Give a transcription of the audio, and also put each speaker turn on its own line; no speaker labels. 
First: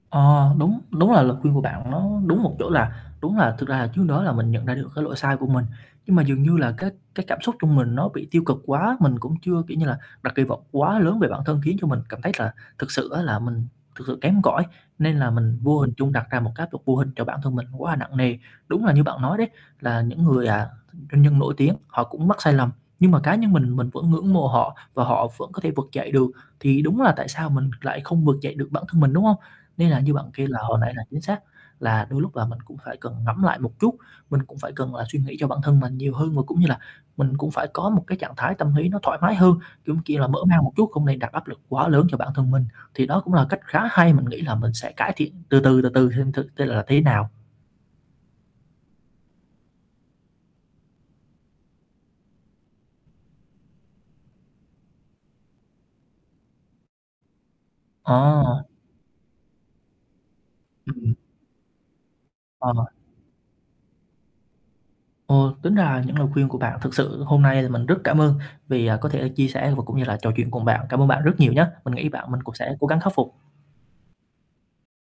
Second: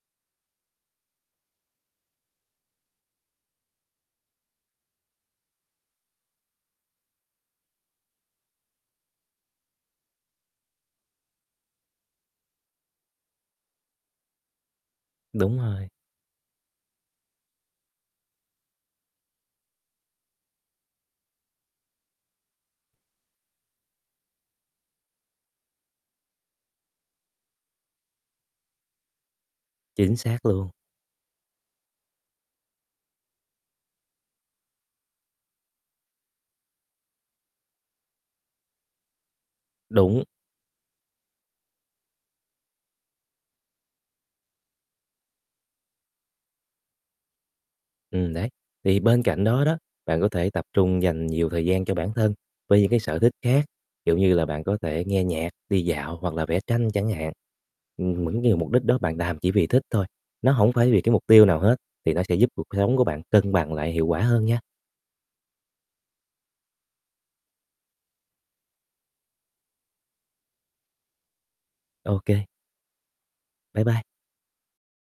Ờ, đúng, đúng là lời khuyên của bạn nó đúng một chỗ là đúng là thực ra là trước đó là mình nhận ra được cái lỗi sai của mình, nhưng mà dường như là, cái cái cảm xúc trong mình nó bị tiêu cực quá, mình cũng chưa, kiểu như là, đặt kỳ vọng quá lớn về bản thân, khiến cho mình cảm thấy là thực sự á là mình thực sự kém cỏi, nên là mình
Đúng
vô
rồi.
hình trung đặt ra một cái áp lực vô hình cho bản thân mình quá là nặng nề. Đúng là như bạn nói đấy, là những người, à, doanh nhân nổi tiếng họ cũng mắc sai lầm, nhưng mà cá nhân mình, mình vẫn ngưỡng mộ họ và họ vẫn có thể vực dậy được, thì đúng là tại sao mình lại không vực dậy được bản thân mình, đúng hông? Nên là như
Chính
bạn kể
xác
là
luôn.
hồi nãy là chính xác, là đôi lúc là mình cũng phải cần ngẫm lại một chút, mình cũng phải cần là suy nghĩ cho bản thân mình nhiều hơn, và cũng như là mình cũng phải có một cái trạng thái tâm lý nó thoải mái hơn, cũng, kiểu
Đúng.
là, mở mang một chút, không nên đặt áp lực quá lớn cho bản thân mình, thì đó cũng là cách khá hay. Mình nghĩ là mình sẽ cải thiện từ từ, từ từ xem thử tên là thế nào.
Ừm, đấy, thì bên cạnh đó đó, bạn có thể tập trung dành nhiều thời gian cho bản thân với những, cái, sở thích khác, ví dụ như là bạn có thể nghe nhạc, đi dạo hoặc là vẽ tranh chẳng hạn. Ừm, những như
Ờ.
mục đích đó bạn làm chỉ vì thích thôi, nó hổng phải vì
Ừm.
cái mục tiêu nào hết, thì nó sẽ giúp cuộc
Ờ.
sống của bạn cân bằng lại hiệu quả hơn nha.
Ờ, tính ra là những lời khuyên của bạn thực sự hôm nay là mình rất cảm ơn, vì, à, có thể là chia sẻ và cũng như là trò chuyện cùng bạn, cảm ơn bạn rất nhiều nhá, mình nghĩ bạn mình
OK.
cũng sẽ cố gắng khắc phục.
Bye bye!